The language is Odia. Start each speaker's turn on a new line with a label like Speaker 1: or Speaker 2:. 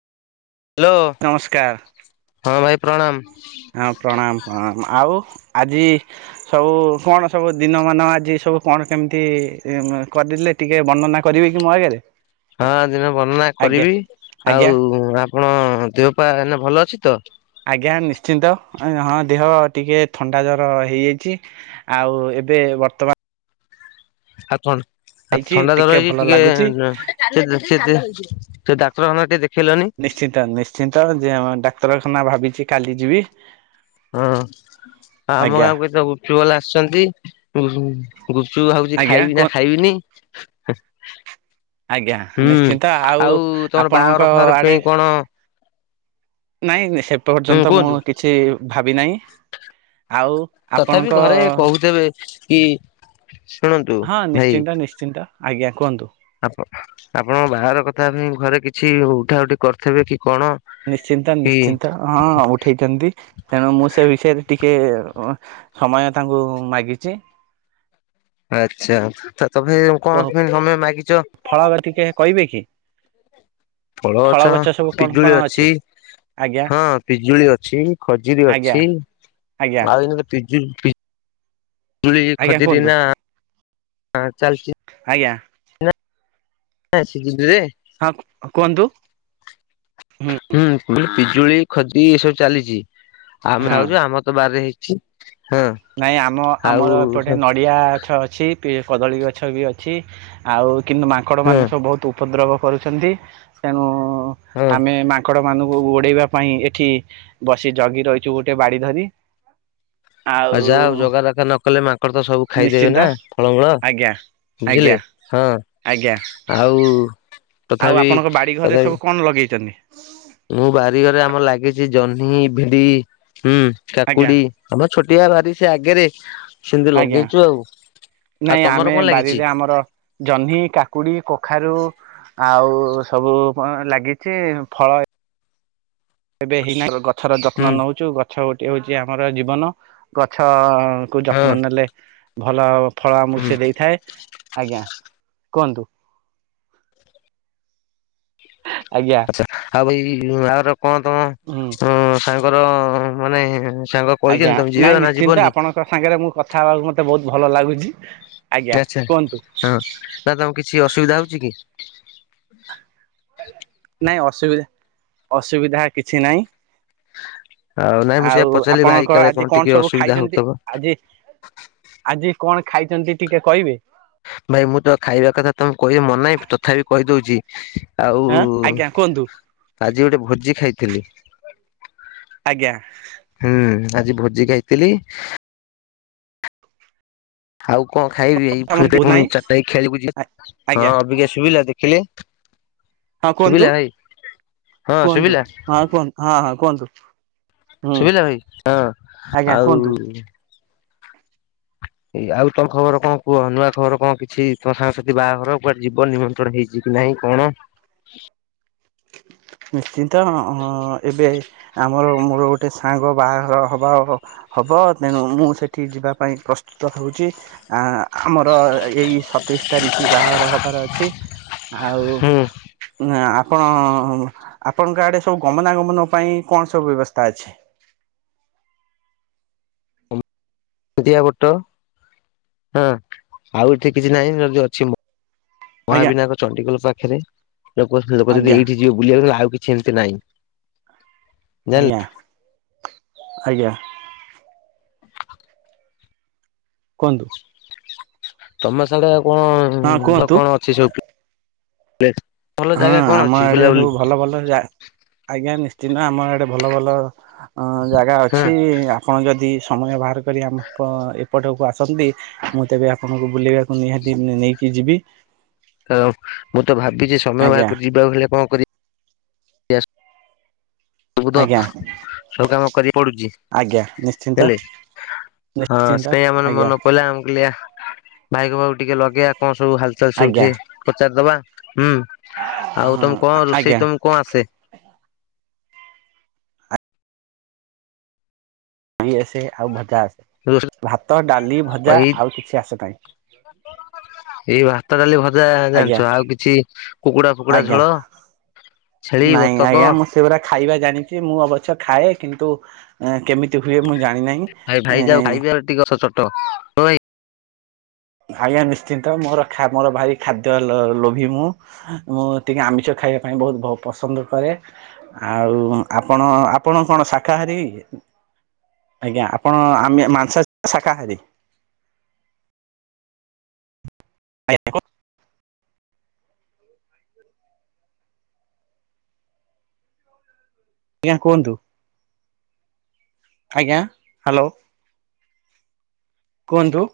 Speaker 1: ହାଲୋ
Speaker 2: ନମସ୍କାର
Speaker 1: ହଁ ଭାଇ ପ୍ରଣାମ।
Speaker 2: ହଁ ପ୍ରଣାମ ପ୍ରଣାମ। ଆଉ ଆଜି ସବୁ କଣ ସବୁ ଦିନ ମାନ ଆଜି ସବୁ କଣ କେମିତି କରିଲେ ଟିକେ ବର୍ଣନା କରିବେ କି ମୋ ଆଗରେ?
Speaker 1: ହଁ ଦିନ ବର୍ଣ୍ଣନା
Speaker 2: ଆଜ୍ଞା
Speaker 1: କରିବି।
Speaker 2: ଆଜ୍ଞା
Speaker 1: ଆଉ ଆପଣ ଦେହପା ଏଇନେ ଭଲ ଅଛି ତ?
Speaker 2: ଆଜ୍ଞା ନିଶ୍ଚିନ୍ତ। ହଁ ଦେହ ଟିକେ ଥଣ୍ଡା ଜର ହେଇଯାଇଚି। ଆଉ ଏବେ ବର୍ତ୍ତମା
Speaker 1: ଆଉ ଥନ୍
Speaker 2: ଯାଇଛି
Speaker 1: ଆଉ
Speaker 2: ଟିକେ
Speaker 1: ଥଣ୍ଡା
Speaker 2: ଭଲ
Speaker 1: ଜର
Speaker 2: ଲାଗୁଛି।
Speaker 1: ହେଇଚି ଟିକେ ସେ ସେ ଡାକ୍ତର ହେତିକା ଟିକେ ଦେଖେଇଲନି
Speaker 2: ନିଶ୍ଚନ୍ତ ନିଶ୍ଚିନ୍ତ ଯେ ଆମ ଡାକ୍ତରଖାନା ଭାବିଛି କାଲି ଯିବି
Speaker 1: ହଁ ଆଉ ଆମ
Speaker 2: ଆଜ୍ଞା
Speaker 1: ଗାଁକୁ ଏତେଠୁ ବାଲା ଆସିଛନ୍ତି ଗୁପଚୁପ ଭାବୁଚି
Speaker 2: ଆଜ୍ଞା
Speaker 1: ଖାଇବି ନା
Speaker 2: କୁହ
Speaker 1: ଖାଇବିନି
Speaker 2: ଆଜ୍ଞା
Speaker 1: ହୁଁ
Speaker 2: ନିଶ୍ଚିନ୍ତ
Speaker 1: ଆଉ ତମର
Speaker 2: ଆପଣଙ୍କ
Speaker 1: ବାଘର ଫାଘର ପାଇଁ କଣ
Speaker 2: ନାଇଁନାଇଁ ସେ
Speaker 1: ହୁଁ
Speaker 2: ପର୍ଯ୍ୟନ୍ତ ମୁଁ
Speaker 1: କୁହନ୍ତୁ
Speaker 2: କିଛି ଭାବି ନାହିଁ ଆଉ
Speaker 1: ତଥାପି
Speaker 2: ଆପଣଙ୍କ
Speaker 1: ଘରେ କହୁଥିବେ କି ଶୁଣନ୍ତୁ
Speaker 2: ହଁ ନିଶ୍ଚିନ୍ତ ନିଶ୍ଚିନ୍ତ ଆଜ୍ଞା କୁହନ୍ତୁ
Speaker 1: ଆପ ଆପଣ ବାହାର କଥା ପାଇଁ ଘରେ କିଛି ଉଠା ଉଠି କରିଥିବେ କି କଣ
Speaker 2: ନିଶ୍ଚିନ୍ତା
Speaker 1: କି
Speaker 2: ନିଶ୍ଚିନ୍ତା ହଁ ଉଠେଇଛନ୍ତି ତେଣୁ ମୁଁ ସେ ବିଷୟରେ ଟିକେ ସମୟ ତାଙ୍କୁ ମାଗିଛି
Speaker 1: ଆଚ୍ଛା ତ ତମେ କହନ୍ତି ତମେ ମାଗିଛ
Speaker 2: ଫଳ ଟିକେ କହିବେ କି
Speaker 1: ଫଳ ଗଛ ପିଜୁଳି ଅଛି
Speaker 2: ଆଜ୍ଞା
Speaker 1: ହଁ ପିଜୁଳି ଅଛି ଖଜୁରୀ
Speaker 2: ଆଜ୍ଞା
Speaker 1: ଅଛି
Speaker 2: ଆଜ୍ଞା
Speaker 1: ଆଉ ଏ ପିଜୁ ପିଜୁଳି
Speaker 2: ଆଜ୍ଞା
Speaker 1: ଖଦିରି
Speaker 2: କୁହନ୍ତୁ
Speaker 1: ନା ଚାଲିଛି
Speaker 2: ଆଜ୍ଞା
Speaker 1: ହଁ ସେଗଦିି
Speaker 2: ହଁ କୁହନ୍ତୁ ହୁଁ
Speaker 1: ହୁଁ ପିଜୁଳି ଖାଜିରି ଏସବୁ ଚାଲିଛି ଆମେ
Speaker 2: ହଁ।
Speaker 1: ଖାଉଛୁ ଆମ ବାର ହେଇଛି ହଁ
Speaker 2: ନାଇଁ ଆମ
Speaker 1: ଆଉ
Speaker 2: ଆମର ଏପଟେ
Speaker 1: ହଁ
Speaker 2: ନ ନଡିଆ ଗଛ ଅଛି କଦଳୀ ଗଛ ବି ଅଛି ଆଉ କିନ୍ତୁ ମାଙ୍କଡ ମାନେ ସବୁ ବହୁତ ଉପଦ୍ରବ କରୁଛନ୍ତି ତେଣୁ,
Speaker 1: ହଁ
Speaker 2: ଆମେ ମା ଙ୍କଡ଼ ମାନଙ୍କୁ ଗୋଡେଇବା ପାଇଁ ଏଠି ବସି ଜଗି ରହିଛୁ ଗୋଟେ ବାଡି ଧରି।
Speaker 1: ଆଉ ଯାହା ଆଉ ଜଗା ରଖା ନ କଲେ ମାଙ୍କଡ ତ ସବୁ ଖାଇଦେବେ
Speaker 2: ନିଶ୍ଚିନ୍ତ
Speaker 1: ନା ଫଳମୂଳ।
Speaker 2: ଆଜ୍ଞା।
Speaker 1: ବୁଝିଲେ
Speaker 2: ଆଜ୍ଞା
Speaker 1: ହଁ,
Speaker 2: ଆଜ୍ଞା
Speaker 1: ଆଉ
Speaker 2: ଆଉ
Speaker 1: ତଥାପି
Speaker 2: ଆପଣଙ୍କ ବାଡ଼ି ଘରେ
Speaker 1: ତଥାପି
Speaker 2: ସବୁ କଣ ଲଗେଇଚନ୍ତି?
Speaker 1: ମୁଁ ବାରିଘରେ ଆମର ଲାଗିଛି ଜହ୍ନି, ଭିଣ୍ଡି ହୁଁ
Speaker 2: ଆଜ୍ଞା
Speaker 1: କାକୁଡି ଆମ ଛୋଟିଆ ବାରି ସେ ଆଗରେ ସେମିତି
Speaker 2: ଆଜ୍ଞା।
Speaker 1: ଲଗେଇଚୁ ଆଉ, ଆଉ
Speaker 2: ନାଇଁ ଆମେ
Speaker 1: ତମର କଣ ଲାଗିଚି?
Speaker 2: ବାରିରେ ଆମର ଜହ୍ନି, କାକୁଡି, କଖାରୁ ଆଉ ସବୁ ଲାଗିଚି ଫଳ ଏବେ ହେଇନାହିଁ ଗଛର ଯତ୍ନ
Speaker 1: ହୁଁ।
Speaker 2: ନଉଚୁ ଗଛ ଗୋଟେ ହଉଛି ଆମର ଜୀବନ, ଗଛ କୁ
Speaker 1: ହଁ
Speaker 2: ଯତ୍ନ ନେଲେ ଭଲ ଫଳ ଆମକୁ
Speaker 1: ହୁଁ
Speaker 2: ସେ ଦେଇଥାଏ ଆଜ୍ଞା କୁହନ୍ତୁ। ଆଜ୍ଞା।
Speaker 1: ଆଚ୍ଛା ଆଉ ଏଇ ଆର କଣ
Speaker 2: ହୁଁ।
Speaker 1: ତମ ସାଙ୍ଗର ମାନେ ସାଙ୍ଗ କହିଚନ୍ତି ତମେ ଯିବ ନା ଯିବନି?
Speaker 2: ତାଙ୍କ ସାଙ୍ଗେରେ ମୁଁ କଥା ହବାକୁ ମତେ ବହୁତ୍ ଭଲ ଲାଗୁଚି।
Speaker 1: ଆଚ୍ଛା ହଁ ନା ତମ କିଛି ଅସୁବିଧା ହଉଚି କି?
Speaker 2: ନାଇଁ ଅସୁବିଧା-ଅସୁବିଧା କିଛି ନାହିଁ।
Speaker 1: ଆଉ ନାଇଁ ମୁଁ ସେଇଆ
Speaker 2: ଆଉ
Speaker 1: ପଚାରିଲି ଭାଇ
Speaker 2: ଆପଣଙ୍କ
Speaker 1: କାଳେ
Speaker 2: ଆଜି
Speaker 1: ଟିକେ
Speaker 2: କଣ ସବୁ
Speaker 1: ଅସୁବିଧା
Speaker 2: ଖାଇଚନ୍ତି
Speaker 1: ହଉଥିବ।
Speaker 2: ଆଜି? ଆଜି କଣ ଖାଇଚନ୍ତି ଟିକେ କହିବେ?
Speaker 1: ଭାଇ ମୁଁ ତ ଖାଇବା କଥା ତମକୁ କହିବା ମନେନାହିଁ ତଥାପି କହିଦଉଚି।
Speaker 2: ଆଁ
Speaker 1: ଆଉ
Speaker 2: ଆଜ୍ଞା କୁହନ୍ତୁ
Speaker 1: ଆଜି ଗୋଟେ ଭୋଜି ଖାଇଥିଲି।
Speaker 2: ଆଜ୍ଞା।
Speaker 1: ହୁଁ ଆଜି ଭୋଜି ଖାଇଥିଲି। ଆଉ କଣ ଖାଇବି ଏଇୁ
Speaker 2: ତମର ନାହିଁ
Speaker 1: [unintelligible] ଚାରିଟା ଖେଳିକୁ ଯିବି, ହଁ
Speaker 2: ଆଜ୍ଞା
Speaker 1: ଅବିକା ଶୁଭିଲା ଦେଖିଲେ?
Speaker 2: ହଁ କୁହନ୍ତୁ
Speaker 1: ଶୁଭିଲା ଭାଇ ହଁ
Speaker 2: କୁହନ୍ତୁ
Speaker 1: ଶୁଭିଲା
Speaker 2: ହଁ କୁହନ୍ତୁ ହଁ ହଁ କୁହନ୍ତୁ? ହୁଁ।
Speaker 1: ଶୁଭିଲା ଭାଇ, ହଁ
Speaker 2: ଆଜ୍ଞା କୁହନ୍ତୁ
Speaker 1: ଆଉ ଏଇ ଆଉ ତମ ଖବର କଣ କୁହ ନୂଆ ଖବର କଣ କିଛି, ତମ ସାଙ୍ଗସାଥି ବାହାଘର କୁଆଡେ ଯିବ ନିମନ୍ତ୍ରଣ ହେଇଛି। ଯିବି ନାହିଁ କଣ
Speaker 2: ନିଶ୍ଚିନ୍ତ ହଁ ଏବେ ଆମର ମୋର ଗୋଟେ ସାଙ୍ଗ ବାହାଘର ହବାର ହ ହବ ତେଣୁ ମୁଁ ସେଠି ଯିବା ପାଇଁ ପ୍ରସ୍ତୁତ ହେଉଛି। ଆ ଆମର ଏଇ ସତେଇଶି ତାରିକ୍ ବାହାଘର ହବାର ଅଛି। ଆଉ
Speaker 1: ହୁଁ
Speaker 2: ଆ ଆପଣ ଆପଣଙ୍କ ଆଡ଼େ ସବୁ ଗମନାଗମନ ପାଇଁ କଣ ସବୁ ବ୍ୟବସ୍ଥା ଅଛି?
Speaker 1: [unintelligible] ବଟ ହଁ ଆଉ ଏଠି କିଛି ନାହିଁ [unintelligible] ମ
Speaker 2: ଆଜ୍ଞା
Speaker 1: ମହାବିନାୟକ ଚଣ୍ଡଖୋଲ୍ ପାଖେରେ ଲୋକ ଲୋକ ଯଦି
Speaker 2: ଆଜ୍ଞା
Speaker 1: ଏଇଠି ଯିବ ବୁଲିଆକୁ ଆଉ କିଛି ଏମିତି ନାଇଁ।
Speaker 2: ଆଜ୍ଞା ଆଜ୍ଞା। କୁହନ୍ତୁ।
Speaker 1: ତମ ସାଡେ ଆଉ କଣ
Speaker 2: ହଁ
Speaker 1: ଆଉ
Speaker 2: କୁହନ୍ତୁ
Speaker 1: କଣ ଅଛି ସବୁ [unintelligible]
Speaker 2: ହଁ
Speaker 1: କଣ
Speaker 2: ଆମ
Speaker 1: ଅଛି
Speaker 2: ଆଡେ
Speaker 1: ବୁଲାବୁଲି
Speaker 2: ସବୁ ଭଲ ଭଲ ଯା ଆଜ୍ଞା ନିଶ୍ଚିନ୍ତ, ଆମ ଆଡେ ଭଲ ଭଲ ଜାଗା ଅଛି ଆ ଆପଣ ଯଦି ସମୟ ବାହାର କରି ଆମ ଏପଟକୁ ଆସନ୍ତି ମୁଁ ତେବେ ଆପଣଙ୍କୁ ବୁଲେଇବାକୁ ନିହାତି ନେଇକି ଯିବି।
Speaker 1: କାରଣ ମୁଁ ତ ଭାବିଛି ସମୟ ବାହାର
Speaker 2: ଆଜ୍ଞା
Speaker 1: କରି ଯିବାକୁ ହେଲେ କଣ କରିବି? ସବୁତ
Speaker 2: ଆଜ୍ଞା
Speaker 1: ସବୁ କାମ କରିଆକୁ ପଡୁଚି।
Speaker 2: ଆଜ୍ଞା ନିଶ୍ଚିନ୍ତ
Speaker 1: ହେଲେ ହଁ
Speaker 2: ନିଶ୍ଚିନ୍ତ
Speaker 1: ସେୟା ଆମର
Speaker 2: ଆଜ୍ଞା
Speaker 1: ମନେ ପଡ଼ିଲା ମୁଁ କହିଲି ଆ ଭାଇଙ୍କ ପାଖକୁ ଟିକେ ଲଗେଇବା କଣ ସବୁ ହାଲଚାଲ୍ ସବୁ
Speaker 2: ଆଜ୍ଞା
Speaker 1: ଟିକେ ପଚାରିଦେବା ହୁଁ। ଆଉ
Speaker 2: ହଁ
Speaker 1: ତମୁକୁ କଣ ରୋଷେଇ
Speaker 2: ଆଜ୍ଞା
Speaker 1: ତମୁକୁ କଣ ଆସେ?
Speaker 2: [unintelligible] ଆସେ ଆଉ ଭଜା ଆସେ ଭାତ ଡାଲି ଭଜା,
Speaker 1: ଏଇ
Speaker 2: ଆଉ କିଛି ଆସେ ନାହିଁ।
Speaker 1: ଏଇ ଭା ଭାତ ଡାଲି ଭଜା
Speaker 2: ଆଜ୍ଞା
Speaker 1: ଜାଣିଛ, ଆଉ କିଛି କୁକୁଡା ଫୁକୁଡା
Speaker 2: ଆଜ୍ଞା
Speaker 1: ଛୋଳ? ଛେଳି ବତକ
Speaker 2: ସେ ଗୁରା ଖାଇବା ଜାଣିଛି, ମୁଁ ଅବଶ୍ୟ ଖାଏ କିନ୍ତୁ ଏ କେମିତି ହୁଏ ମୁଁ ଜାଣିନାହିଁ,
Speaker 1: ଭାଇ ଭାଇ ଯାଉ
Speaker 2: ଏଁ
Speaker 1: [unintelligible]
Speaker 2: ଆଜ୍ଞା ନିଶ୍ଚିନ୍ତ ମୋର ମୋର ଭାଇ ଖାଦ୍ୟ ଲୋଭି ମୁଁ। ମୁଁ ଟିକେ ଆମିଷ ଖାଇବା ପାଇଁ ବହୁତ ବହୁ ପସନ୍ଦ କରେ। ଆଉ ଆପଣ ଆପଣ କଣ ଶାକାହାରୀ? ଆଜ୍ଞା ଆପଣ ଆମେ ମା ମାଂସାସୀ ନା ଶାକାହାରୀ?
Speaker 1: [unintelligible] [unintelligible]
Speaker 2: ଆଜ୍ଞା କୁହନ୍ତୁ? ଆଜ୍ଞା ହାଲୋ କୁହନ୍ତୁ?